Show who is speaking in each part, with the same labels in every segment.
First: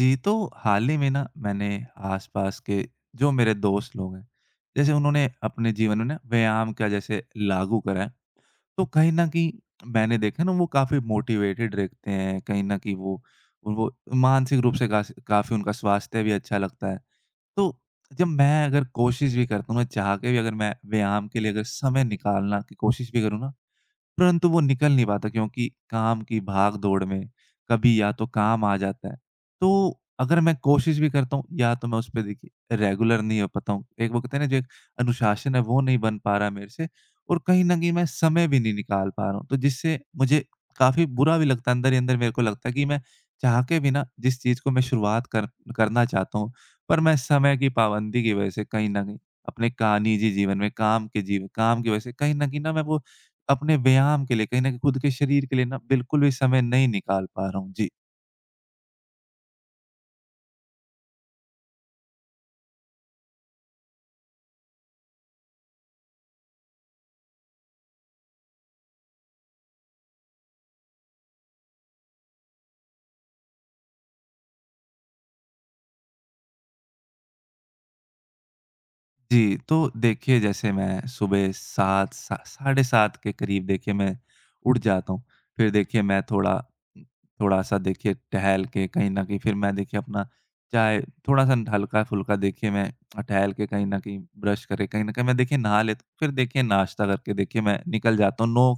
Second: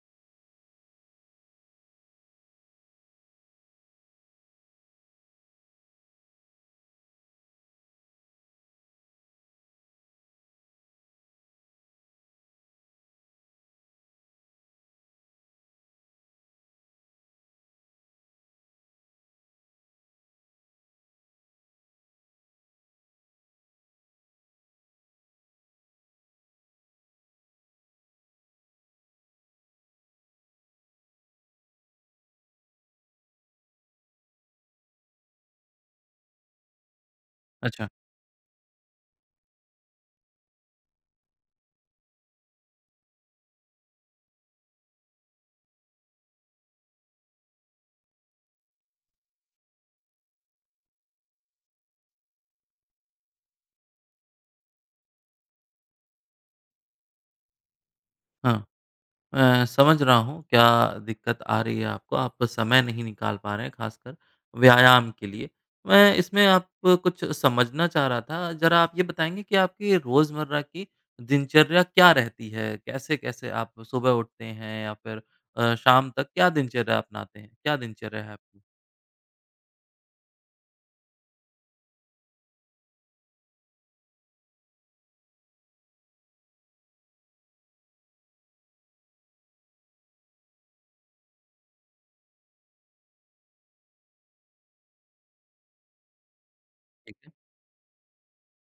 Speaker 1: जी, तो हाल ही में ना मैंने आसपास के जो मेरे दोस्त लोग हैं, जैसे उन्होंने अपने जीवन में ना व्यायाम का जैसे लागू करा है, तो कहीं न कहीं मैंने देखा ना वो काफ़ी मोटिवेटेड रहते हैं, कहीं न कहीं वो मानसिक रूप से कास काफ़ी उनका स्वास्थ्य भी अच्छा लगता है। तो जब मैं अगर कोशिश भी करता हूँ, मैं चाह के भी अगर मैं व्यायाम के लिए अगर समय निकालना की कोशिश भी करूँ ना, परंतु वो निकल नहीं पाता क्योंकि काम की भाग-दौड़ में कभी या तो काम आ जाता है। तो अगर मैं कोशिश भी करता हूँ या तो मैं उस पे देखिए रेगुलर नहीं हो पाता हूँ। एक वो कहते हैं ना, जो एक अनुशासन है वो नहीं बन पा रहा मेरे से, और कहीं न
Speaker 2: अच्छा,
Speaker 1: कहीं मैं समय भी नहीं निकाल पा रहा हूँ। तो जिससे मुझे काफ़ी बुरा भी लगता है, अंदर ही अंदर मेरे को लगता है कि मैं चाह के भी ना, जिस चीज़ को मैं शुरुआत कर करना चाहता हूँ, पर मैं समय की पाबंदी की वज़ह से कहीं न कहीं अपने का निजी जीवन में, काम के जीव काम की वज़ह से कहीं न कहीं ना, मैं वो अपने व्यायाम के लिए, कहीं न कहीं खुद के शरीर के लिए ना बिल्कुल भी समय नहीं निकाल पा रहा हूँ। जी।
Speaker 2: हाँ। मैं समझ रहा हूँ क्या दिक्कत आ रही है आपको, आप समय नहीं निकाल पा रहे हैं ख़ासकर व्यायाम के लिए। मैं इसमें आप कुछ समझना चाह रहा था, ज़रा आप ये बताएँगे कि आपकी रोज़मर्रा की दिनचर्या क्या रहती है? कैसे-कैसे आप सुबह उठते हैं या फिर शाम तक क्या दिनचर्या अपनाते हैं? क्या दिनचर्या है आपकी?
Speaker 1: जी, तो देखिए, जैसे मैं सुबह 7, सा साढ़े 7 के करीब देखिए मैं उठ जाता हूँ। फिर देखिए मैं थोड़ा-सा देखिए टहल के कहीं न कहीं, फिर मैं देखिए अपना चाय, थोड़ा-सा हल्का-फुल्का, देखिए मैं टहल के कहीं न कहीं ब्रश करे, कहीं न कहीं मैं देखिए नहा लेता हूँ। फिर देखिए नाश्ता
Speaker 2: ठीक है। जी।
Speaker 1: करके देखिए मैं निकल जाता हूँ 9,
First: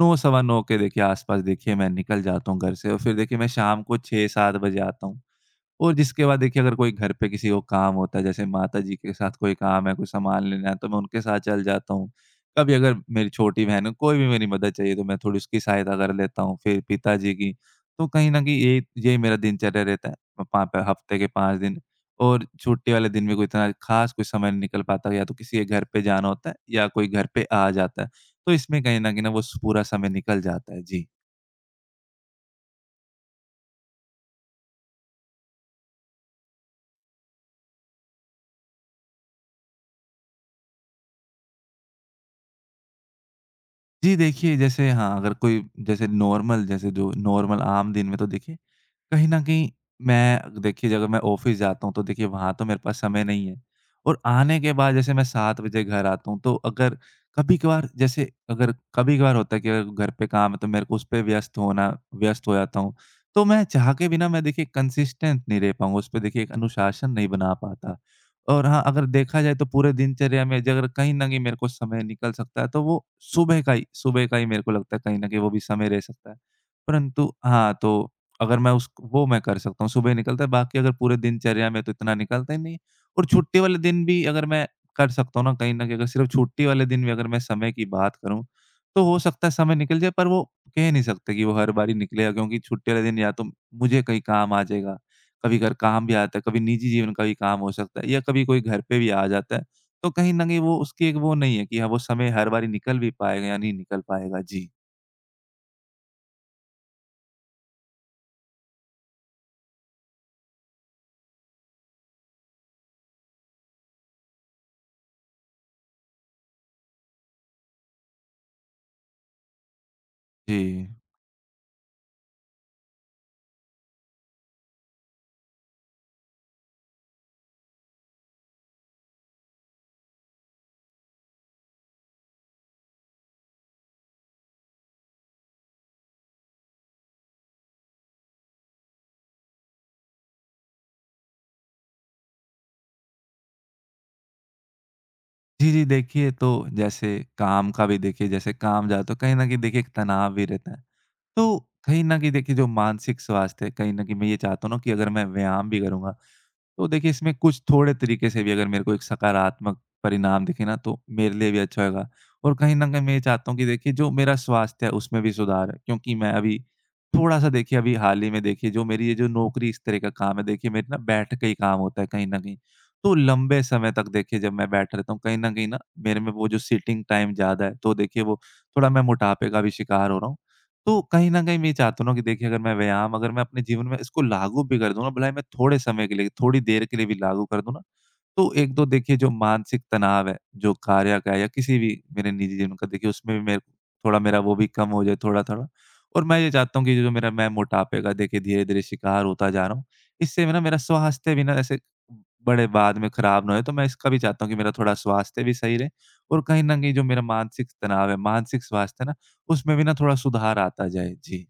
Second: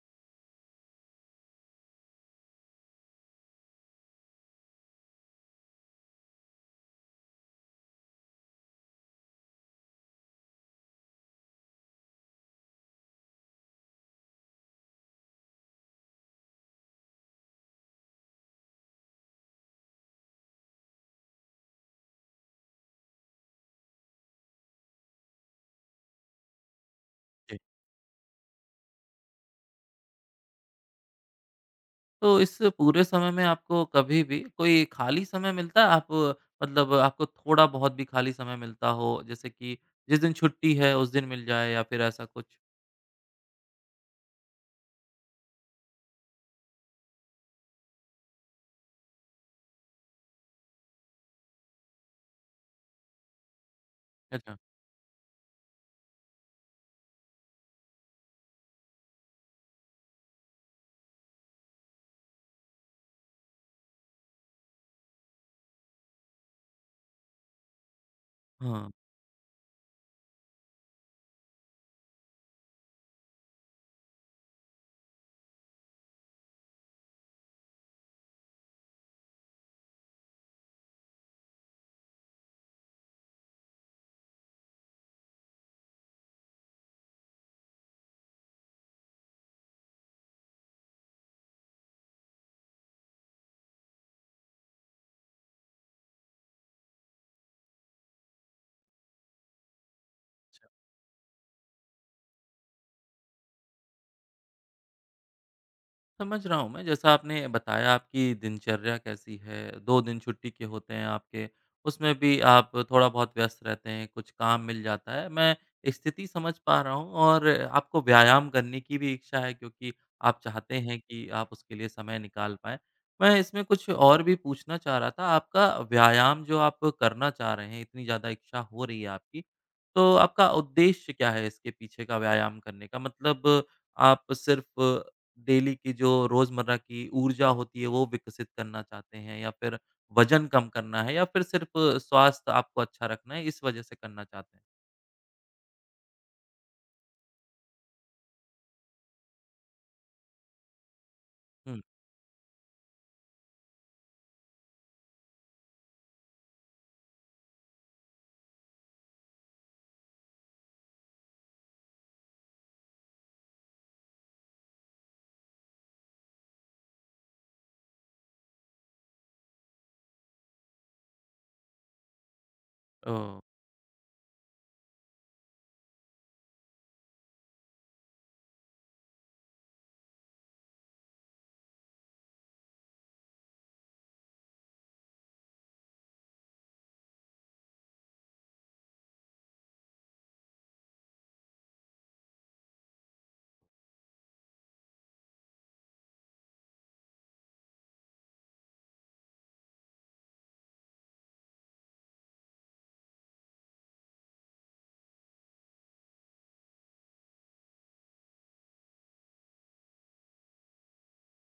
Speaker 1: 9 सवा 9 के देखिए आस-पास, देखिए मैं निकल जाता हूँ घर से, और फिर देखिए मैं शाम को 6-7 बजे आता हूँ। और जिसके बाद देखिए अगर कोई घर पे किसी को काम होता है, जैसे माताजी के साथ कोई काम है, कोई सामान लेना है, तो मैं उनके साथ चल जाता हूँ। कभी अगर मेरी छोटी बहन है, कोई भी मेरी मदद चाहिए, तो मैं थोड़ी उसकी सहायता कर लेता हूँ, फिर पिताजी की। तो कहीं न कहीं ये यही मेरा दिनचर्या रहता है, अ, पाँ प हफ्ते के 5 दिन। और छुट्टी वाले दिन में कोई इतना खास कोई समय नहीं निकल पाता, या तो किसी के घर पे जाना होता है या कोई घर पे आ जाता है। तो इसमें कहीं न कहीं ना वो स पूरा समय निकल जाता है। जी।
Speaker 2: तो इस पूरे समय में आपको कभी भी कोई खाली समय मिलता है? आप मतलब आपको थोड़ा बहुत भी खाली समय मिलता हो, जैसे कि जिस दिन छुट्टी है उस दिन मिल जाए या फिर ऐसा कुछ?
Speaker 1: जी देखिए, जैसे हाँ, अगर कोई, जैसे नॉर्मल, जैसे जो नॉर्मल आम दिन में, तो देखिए, कहीं न कहीं मैं देखिए, जब मैं ऑफ़िस जाता हूँ तो देखिए वहाँ तो मेरे पास समय नहीं है, और
Speaker 2: अच्छा।
Speaker 1: आने के बाद जैसे मैं 7 बजे घर आता हूँ, तो अगर कभी-कभार, जैसे अगर कभी-कभार होता है कि अगर घर पे काम है, तो मेरे को उस पे व्यस्त हो जाता हूँ। तो मैं चाह के भी ना, मैं देखिए कंसिस्टेंट नहीं रह पाऊँगा, उस पे देखिए एक अनुशासन नहीं बना पाता। और हाँ,
Speaker 2: हाँ।
Speaker 1: अगर देखा जाए तो पूरे दिनचर्या में अगर कहीं न कहीं मेरे को समय निकल सकता है, तो वो सुबह का ही मेरे को लगता है, कहीं न कहीं वो भी समय रह सकता है। परंतु हाँ, तो अगर मैं उस वो मैं कर सकता हूँ, सुबह निकलता है, बाकी अगर पूरे दिनचर्या में तो इतना निकलता ही नहीं है। और छुट्टी वाले दिन भी अगर मैं कर सकता हूँ ना कहीं न कहीं, अगर सिर्फ़ छुट्टी वाले दिन भी अगर मैं समय की बात करूँ, तो हो सकता है समय निकल जाए, पर वो कह नहीं सकते कि वो हर बारी निकलेगा, क्योंकि छुट्टी वाले दिन या तो मुझे कहीं काम आ जाएगा, कभी अगर काम भी आता है, कभी निजी जीवन का भी काम हो सकता है, या कभी कोई घर पे भी आ जाता है। तो कहीं न कहीं वो उसकी एक वो नहीं है कि हाँ, वो समय हर बारी निकल भी पाएगा या नहीं निकल पाएगा। जी।
Speaker 2: समझ रहा हूँ मैं। जैसा आपने बताया आपकी दिनचर्या कैसी है, 2 दिन छुट्टी के होते हैं आपके, उसमें भी आप थोड़ा बहुत व्यस्त रहते हैं, कुछ काम मिल जाता है। मैं स्थिति समझ पा रहा हूँ और आपको व्यायाम करने की भी इच्छा है क्योंकि आप चाहते
Speaker 1: जी।
Speaker 2: हैं कि आप उसके लिए समय निकाल पाएँ। मैं इसमें कुछ और भी पूछना चाह रहा था, आपका व्यायाम जो आप करना चाह रहे हैं, इतनी ज़्यादा इच्छा हो रही है आपकी, तो आपका उद्देश्य क्या है इसके पीछे का व्यायाम करने का? मतलब आप सिर्फ़ डेली की जो रोज़मर्रा की ऊर्जा होती है, वो विकसित करना चाहते हैं या फिर वज़न कम करना है या फिर सिर्फ़ स्वास्थ्य आपको अच्छा रखना है, इस वज़ह से करना चाहते हैं?
Speaker 1: जी, जी। देखिए, तो जैसे काम का भी देखिए, जैसे काम ज़्यादा, तो कहीं न कहीं देखिए एक तनाव भी रहता है। तो
Speaker 2: हुँ।
Speaker 1: कहीं न कहीं देखिए जो मानसिक स्वास्थ्य है, कहीं न कहीं मैं ये चाहता हूँ ना कि अगर मैं व्यायाम भी करूँगा, तो देखिए, इसमें कुछ थोड़े तरीके से भी अगर मेरे को एक सकारात्मक परिणाम दिखे ना, तो मेरे लिए भी अच्छा होगा। और कहीं न कहीं मैं ये चाहता हूँ कि देखिए, जो मेरा स्वास्थ्य है, उसमें भी सुधार है, क्योंकि मैं अभी थोड़ा-सा देखिए, अभी हाल ही में देखिए, जो मेरी ये जो नौकरी, इस तरह का काम है, देखिए, मेरे ना बैठ के ही काम होता है कहीं न कहीं। तो
Speaker 2: ओ
Speaker 1: लंबे समय तक देखिए, जब मैं बैठा रहता हूँ, कहीं न कहीं ना, मेरे में वो जो सिटिंग टाइम ज़्यादा है, तो देखिए, वो थोड़ा मैं मोटापे का भी शिकार हो रहा हूँ। तो कहीं न कहीं मैं ये चाहता हूँ ना कि देखिए, अगर मैं व्यायाम, अगर मैं अपने जीवन में इसको लागू भी कर दूँ ना, भले ही मैं थोड़े समय के लिए, थोड़ी देर के लिए भी लागू कर दूँ ना, तो 1-2, देखिए जो मानसिक तनाव है, जो कार्य का है या किसी भी मेरे निजी जीवन का, देखिए उसमें भी मेरे थोड़ा, मेरा वो भी कम हो जाए थोड़ा-थोड़ा। और मैं ये चाहता हूँ कि जो मेरा मैं मोटापे का देखिए धीरे-धीरे शिकार होता जा रहा हूँ, इससे ना मेरा स्वास्थ्य भी ना ऐसे बड़े बाद में खराब ना हो, तो मैं इसका भी चाहता हूँ कि मेरा थोड़ा स्वास्थ्य भी सही रहे, और कहीं न कहीं जो मेरा मानसिक तनाव है, मानसिक स्वास्थ्य है ना, उसमें भी ना थोड़ा सुधार आता जाए। जी।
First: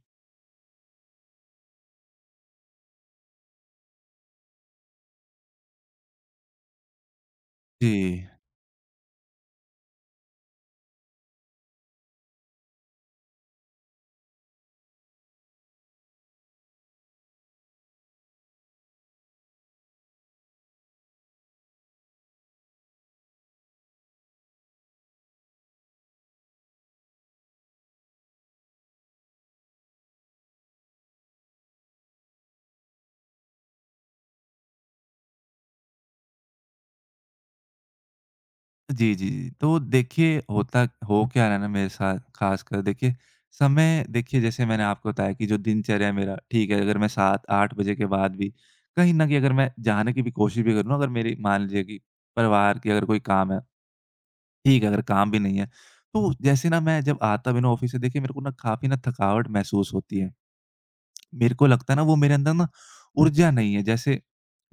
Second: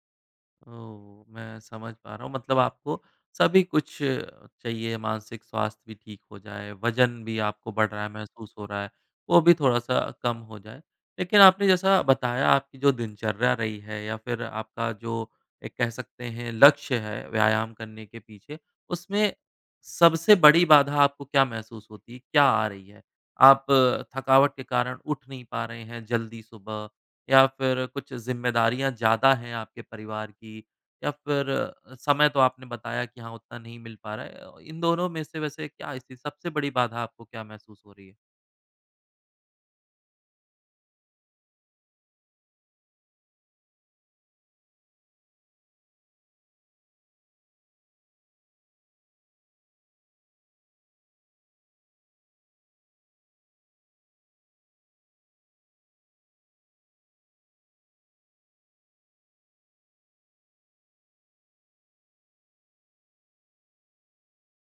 Speaker 2: ओह! मैं समझ पा रहा हूँ मतलब आपको सभी कुछ चाहिए, मानसिक स्वास्थ्य भी ठीक हो जाए, वज़न भी आपको बढ़
Speaker 1: जी।
Speaker 2: रहा है, महसूस हो रहा है, वो भी थोड़ा-सा कम हो जाए। लेकिन आपने जैसा बताया आपकी जो दिनचर्या रही है या फिर आपका जो एक कह सकते हैं लक्ष्य है व्यायाम करने के पीछे, उसमें सबसे बड़ी बाधा आपको क्या महसूस होती है? क्या आ रही है? आप थकावट के कारण उठ नहीं पा रहे हैं जल्दी सुबह या फिर कुछ ज़िम्मेदारियाँ ज़्यादा हैं आपके परिवार की या फिर समय तो आपने बताया कि हाँ, उतना नहीं मिल पा रहा है। इन दोनों में से वैसे क्या स्थिति सबसे बड़ी बाधा आपको क्या महसूस हो रही है?
Speaker 1: जी, जी, जी। तो देखिए होता हो क्या रहा है ना मेरे साथ, ख़ासकर देखिए समय, देखिए जैसे मैंने आपको बताया कि जो दिनचर्या है मेरा, ठीक है, अगर मैं 7-8 बजे के बाद भी कहीं न कहीं अगर मैं जाने की भी कोशिश भी करूँ ना, अगर मेरी मान लीजिए कि परिवार की अगर कोई काम है, ठीक है अगर काम भी नहीं है, तो जैसे ना मैं जब आता भी ना ऑफ़िस से, देखिए मेरे को ना काफ़ी ना थकावट महसूस होती है। मेरे को लगता है ना वो मेरे अंदर ना ऊर्जा नहीं है, जैसे,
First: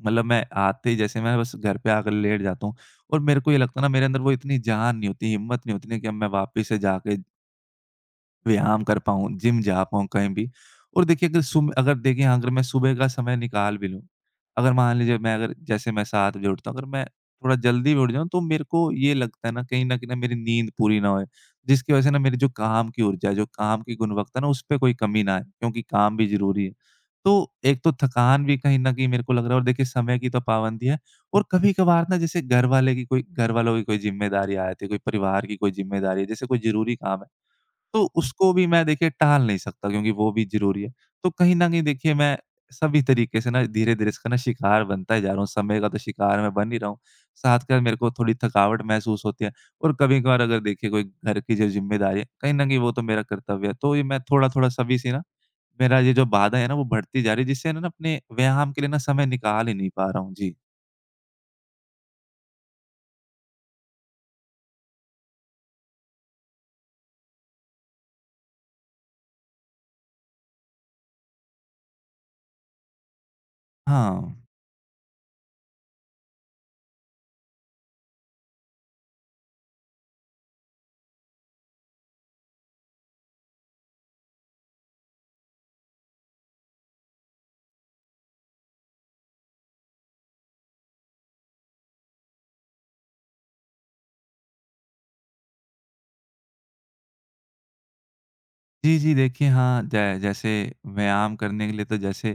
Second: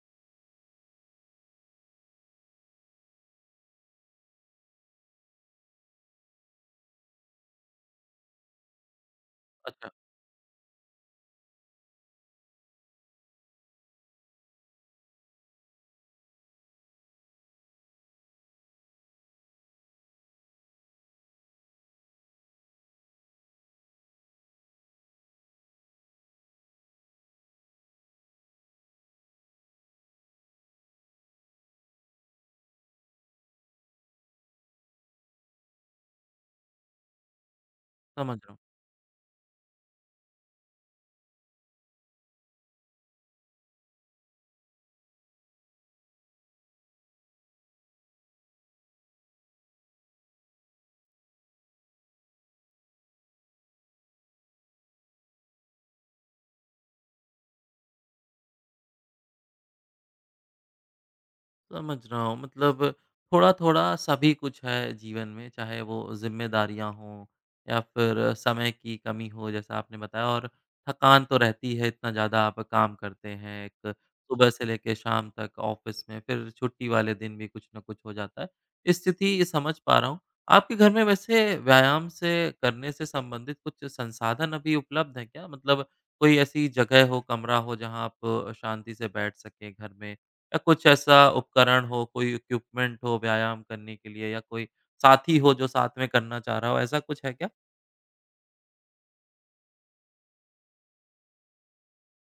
Speaker 1: मतलब मैं आते ही जैसे मैं बस घर पे आकर लेट जाता हूँ, और मेरे को ये लगता है ना मेरे अंदर वो इतनी जान नहीं होती, हिम्मत नहीं होती ना कि अब मैं वापस से जाके व्यायाम कर पाऊँ, जिम जा
Speaker 2: अच्छा,
Speaker 1: पाऊँ कहीं भी। और देखिए अगर सुब अगर देखिए हाँ, अगर मैं सुबह का समय निकाल भी लूँ, अगर मान लीजिए मैं अगर जैसे मैं 7 बजे उठता हूँ, अगर मैं थोड़ा जल्दी भी उठ जाऊँ तो मेरे को ये लगता है ना, कहीं न कहीं ना मेरी नींद पूरी ना होए, जिसकी वज़ह से ना मेरी जो काम की ऊर्जा है, जो काम की गुणवत्ता है ना, उसपे कोई कमी ना आए, क्योंकि काम भी ज़रूरी है। तो एक तो थकान भी कहीं न कहीं मेरे को लग रहा है, और देखिए समय की तो पाबंदी है, और कभी-कभार ना जैसे घरवाले की कोई घरवालों की कोई ज़िम्मेदारी आ जाती है, कोई परिवार की कोई ज़िम्मेदारी है, जैसे कोई ज़रूरी काम है, तो
Speaker 2: समझ
Speaker 1: उसको
Speaker 2: रहा हूँ।
Speaker 1: भी मैं देखिए टाल नहीं सकता क्योंकि वो भी ज़रूरी है। तो कहीं न कहीं देखिए मैं सभी तरीके से ना धीरे-धीरे इसका ना शिकार बनता ही जा रहा हूँ, समय का तो शिकार मैं बन ही रहा हूँ। साथ के साथ मेरे को थोड़ी थकावट महसूस होती है, और कभी-कभार अगर देखिए कोई घर की जो ज़िम्मेदारी है, कहीं न कहीं वो तो मेरा कर्तव्य है। तो ये मैं थोड़ा-थोड़ा सभी से ना मेरा ये जो बाधा है ना वो बढ़ती जा रही है, जिससे ना अपने व्यायाम के लिए ना समय निकाल ही नहीं पा रहा हूँ। जी।
Speaker 2: समझ रहा हूँ मतलब थोड़ा-थोड़ा सभी कुछ है जीवन में, चाहे वो ज़िम्मेदारियाँ हों या फिर समय की कमी हो जैसा आपने बताया और थकान तो रहती है इतना ज़्यादा आप काम करते हैं एक
Speaker 1: हाँ।
Speaker 2: सुबह से लेके शाम तक ऑफ़िस में, फिर छुट्टी वाले दिन भी कुछ न कुछ हो जाता है। स्थिति समझ पा रहा हूँ। आपके घर में वैसे व्यायाम से करने से संबंधित कुछ संसाधन अभी उपलब्ध हैं क्या? मतलब कोई ऐसी जगह हो, कमरा हो जहाँ आप शांति से बैठ सकें घर में या कुछ ऐसा उपकरण हो, कोई इक्विपमेंट हो व्यायाम करने के लिए या कोई साथी हो जो साथ में करना चाह रहा हो, ऐसा कुछ है क्या?
Speaker 1: जी, जी। देखिए, हाँ, जै जैसे व्यायाम करने के लिए तो जैसे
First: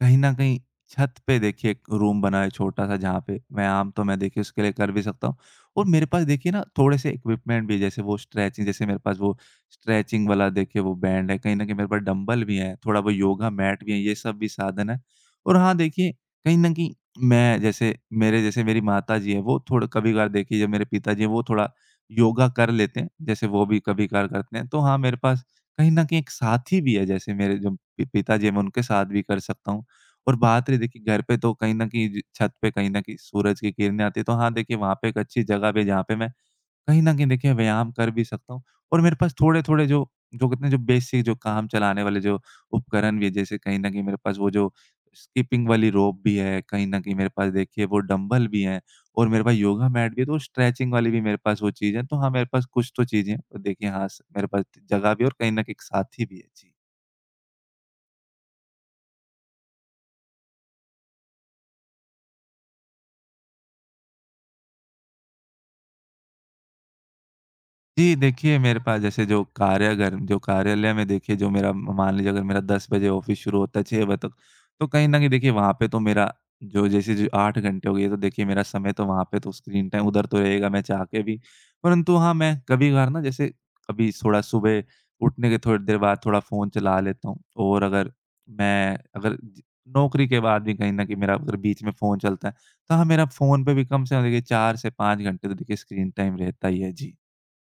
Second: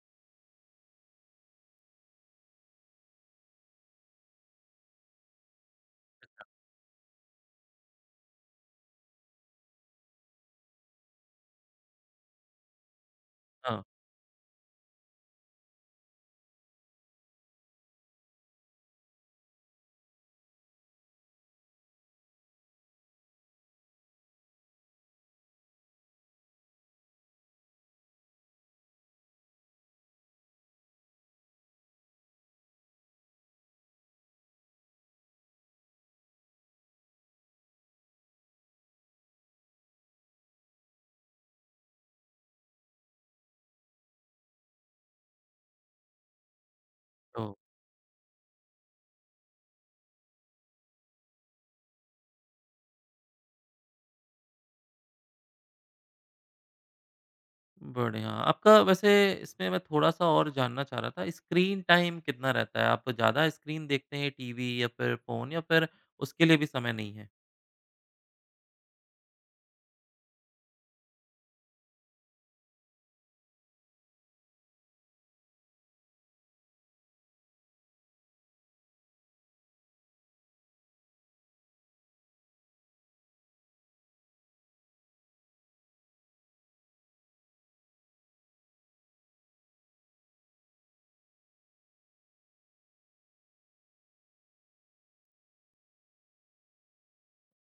Speaker 1: कहीं न कहीं छत पे देखिए एक रूम बना है छोटा-सा, जहाँ पे व्यायाम तो मैं देखिए उसके लिए कर भी सकता हूँ, और मेरे पास देखिए ना थोड़े-से इक्विपमेंट भी है, जैसे वो स्ट्रेचिंग, जैसे मेरे पास वो स्ट्रेचिंग वाला देखिए वो बैंड है, कहीं न कहीं मेरे पास डंबल भी हैं, थोड़ा वो योगा
Speaker 2: हाँ,
Speaker 1: मैट भी है, ये सब भी साधन है। और हाँ, देखिए कहीं न कहीं, मैं जैसे मेरे जैसे मेरी माताजी हैं, वो थोड़ा कभी-कभार देखिए, जब मेरे पिताजी हैं, वो थोड़ा योगा कर लेते हैं, जैसे वो भी कभी-कभार करते हैं। तो हाँ, मेरे पास कहीं न कहीं एक साथी भी है, जैसे मेरे जो पि पिताजी हैं, मैं उनके साथ भी कर सकता हूँ। और बात रही देखिए घर पे, तो कहीं न कहीं ज छत पे कहीं न कहीं सूरज की किरणें आती हैं, तो हाँ, देखिए वहाँ पे एक अच्छी जगह भी है जहाँ पे मैं कहीं न कहीं देखिए मैं व्यायाम कर भी सकता हूँ, और मेरे पास थोड़े-थोड़े जो जो कितने जो बेसिक जो काम चलाने वाले जो उपकरण भी है, जैसे कहीं न कहीं मेरे पास वो जो स्किपिंग वाली रोप भी है, कहीं न कहीं मेरे
Speaker 2: तो
Speaker 1: पास देखिए वो डंबल भी हैं और मेरे पास योगा मैट भी है, तो स्ट्रेचिंग वाली भी मेरे पास वो चीज़ है। तो हाँ, मेरे पास कुछ तो चीज़ें हैं। तो देखिए हाँ, स मेरे पास जगह भी है और कहीं न कहीं एक साथी भी है। जी।
Speaker 2: बढ़िया। आपका वैसे इसमें मैं थोड़ा-सा और जानना चाह रहा था, स्क्रीन टाइम कितना रहता है? आप ज़्यादा स्क्रीन देखते हैं टीवी या फिर फ़ोन या फिर उसके लिए भी समय नहीं है?
Speaker 1: जी, देखिए मेरे पास जैसे जो कार्यागर जो कार्यालय में देखिए जो मेरा, मान लीजिए अगर मेरा 10 बजे ऑफ़िस शुरू होता है 6 बजे तक, तो कहीं न कहीं देखिए वहाँ पे तो मेरा जो जैसे जो 8 घंटे हो गए, तो देखिए मेरा समय तो वहाँ पे तो स्क्रीन टाइम उधर तो रहेगा, मैं चाह के भी। परंतु हाँ, मैं कभी-कभार ना जैसे कभी थोड़ा सुबह उठने के थोड़ी देर बाद थोड़ा फ़ोन चला लेता हूँ, और अगर मैं अगर ज नौकरी के बाद भी कहीं न कहीं मेरा अगर बीच में फ़ोन चलता है, तो हाँ, मेरा फ़ोन पे भी कम से कम देखिए 4 से 5 घंटे तो देखिए स्क्रीन टाइम रहता ही है। जी।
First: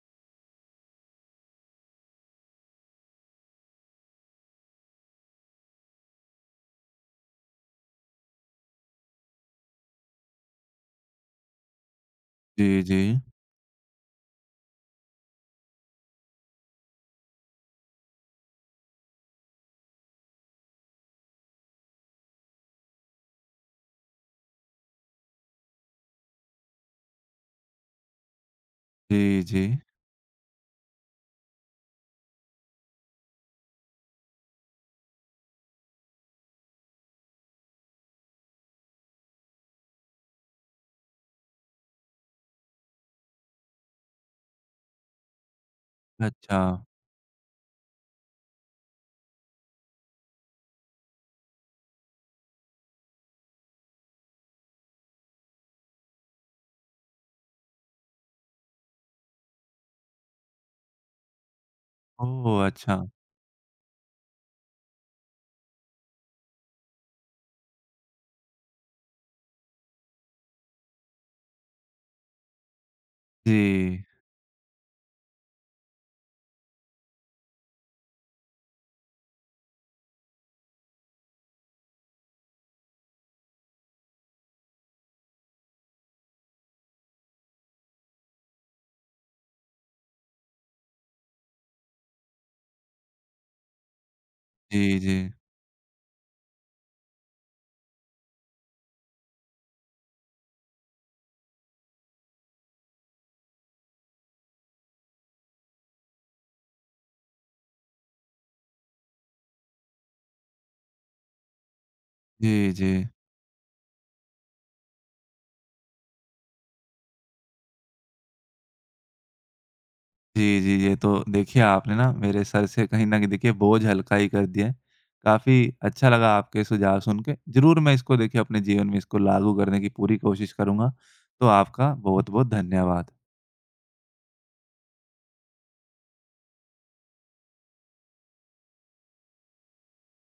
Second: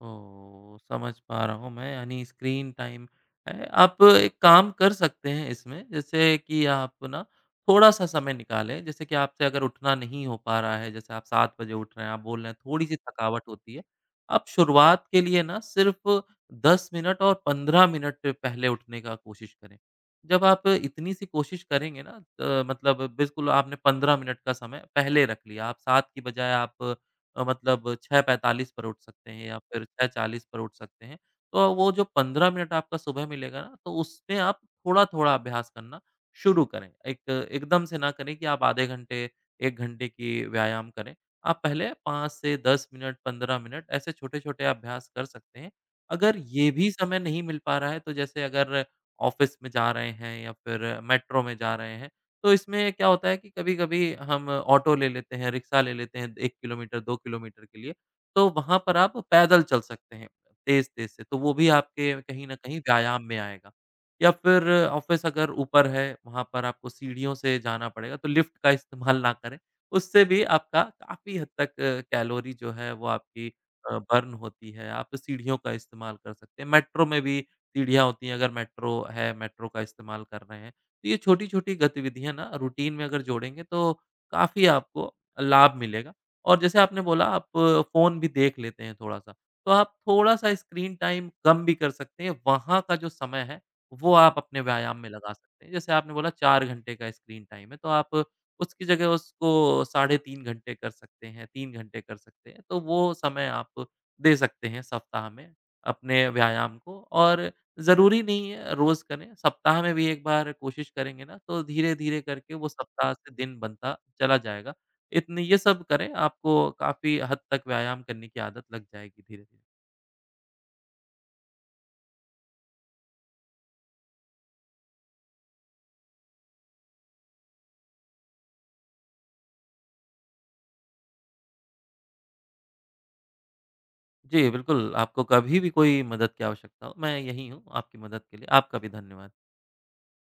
Speaker 2: ओह! समझ पा रहा हूँ मैं यानी स्क्रीन टाइम है। आप एक काम कर सकते हैं इसमें जैसे कि आप ना थोड़ा-सा समय निकालें, जैसे कि आपसे अगर उठना नहीं हो पा रहा है, जैसे आप 7 बजे उठ रहे हैं, आप बोल रहे हैं
Speaker 1: जी,
Speaker 2: थोड़ी-सी
Speaker 1: जी।
Speaker 2: थकावट होती है। आप शुरुआत के लिए ना सिर्फ़ 10 मिनट और 15 मिनट पहले उठने का कोशिश करें। जब आप इतनी सी कोशिश करेंगे ना मतलब बिल्कुल आपने 15 मिनट का समय पहले रख लिया, आप 7 की बजाय आप मतलब 6:45 पर उठ सकते
Speaker 1: जी,
Speaker 2: हैं या
Speaker 1: जी।
Speaker 2: फिर 6:40 पर उठ सकते हैं। तो वो जो 15 मिनट आपका सुबह मिलेगा ना, तो उसमें आप थोड़ा-थोड़ा अभ्यास करना शुरू करें। एक एकदम से ना करें कि आप आधे घंटे, 1 घंटे की व्यायाम करें। आप पहले 5 से 10 मिनट, 15 मिनट ऐसे छोटे-छोटे अभ्यास कर सकते हैं। अगर
Speaker 1: अच्छा।
Speaker 2: ये भी समय नहीं मिल पा रहा है, तो जैसे अगर ऑफ़िस में जा रहे हैं या फिर मेट्रो में जा रहे हैं, तो इसमें क्या होता है कि कभी-कभी हम ऑटो ले लेते हैं, रिक्शा ले लेते हैं 1 किलोमीटर, 2 किलोमीटर के लिए, तो वहाँ पर आप पैदल चल सकते हैं तेज़-तेज़ से, तो वो भी आपके कहीं न
Speaker 1: ओह!
Speaker 2: कहीं
Speaker 1: अच्छा।
Speaker 2: व्यायाम में आएगा। या फिर ऑफ़िस अगर ऊपर है, वहाँ पर आपको सीढ़ियों से जाना पड़ेगा, तो लिफ्ट का इस्तेमाल ना करें, उससे भी आपका काफ़ी हद तक कैलोरी जो है वो आपकी
Speaker 1: जी।
Speaker 2: बर्न होती है, आप सीढ़ियों का इस्तेमाल कर सकते हैं। मेट्रो में भी सीढ़ियाँ होती हैं, अगर मेट्रो है, मेट्रो का इस्तेमाल कर रहे हैं, तो ये छोटी-छोटी गतिविधियाँ ना रूटीन में अगर जोड़ेंगे तो काफ़ी आपको लाभ मिलेगा। और जैसे आपने बोला आप फ़ोन भी देख लेते हैं थोड़ा-सा, तो आप थोड़ा-सा स्क्रीन टाइम कम भी कर सकते हैं। वहाँ का जो समय है वो आप अपने व्यायाम
Speaker 1: जी,
Speaker 2: में
Speaker 1: जी।
Speaker 2: लगा सकते हैं। जैसे आपने बोला 4 घंटे का स्क्रीन टाइम है तो आप उसकी जगह उसको साढ़े 3 घंटे कर सकते हैं, 3 घंटे कर सकते हैं। तो वो समय आप दे सकते हैं सप्ताह में अपने व्यायाम को और ज़रूरी नहीं है रोज़ करें, सप्ताह में भी 1 बार कोशिश करेंगे ना, तो धीरे-धीरे करके वो
Speaker 1: जी, जी।
Speaker 2: सप्ताह से दिन बनता चला जाएगा। इतने ये सब करें, आपको काफ़ी हद तक व्यायाम करने की आदत लग जाएगी धीरे-धीरे।
Speaker 1: जी, जी। ये तो देखिए आपने ना मेरे सर से कहीं न कहीं देखिए बोझ हल्का ही कर दिया है। काफ़ी अच्छा लगा आपके सुझाव सुन के। ज़रूर मैं इसको देखिए अपने जीवन में इसको लागू करने की पूरी कोशिश करूँगा। तो आपका बहुत-बहुत धन्यवाद।
Speaker 2: जी, बिल्कुल, आपको कभी भी कोई मदद की आवश्यकता हो, मैं यहीं हूँ आपकी मदद के लिए। आपका भी धन्यवाद।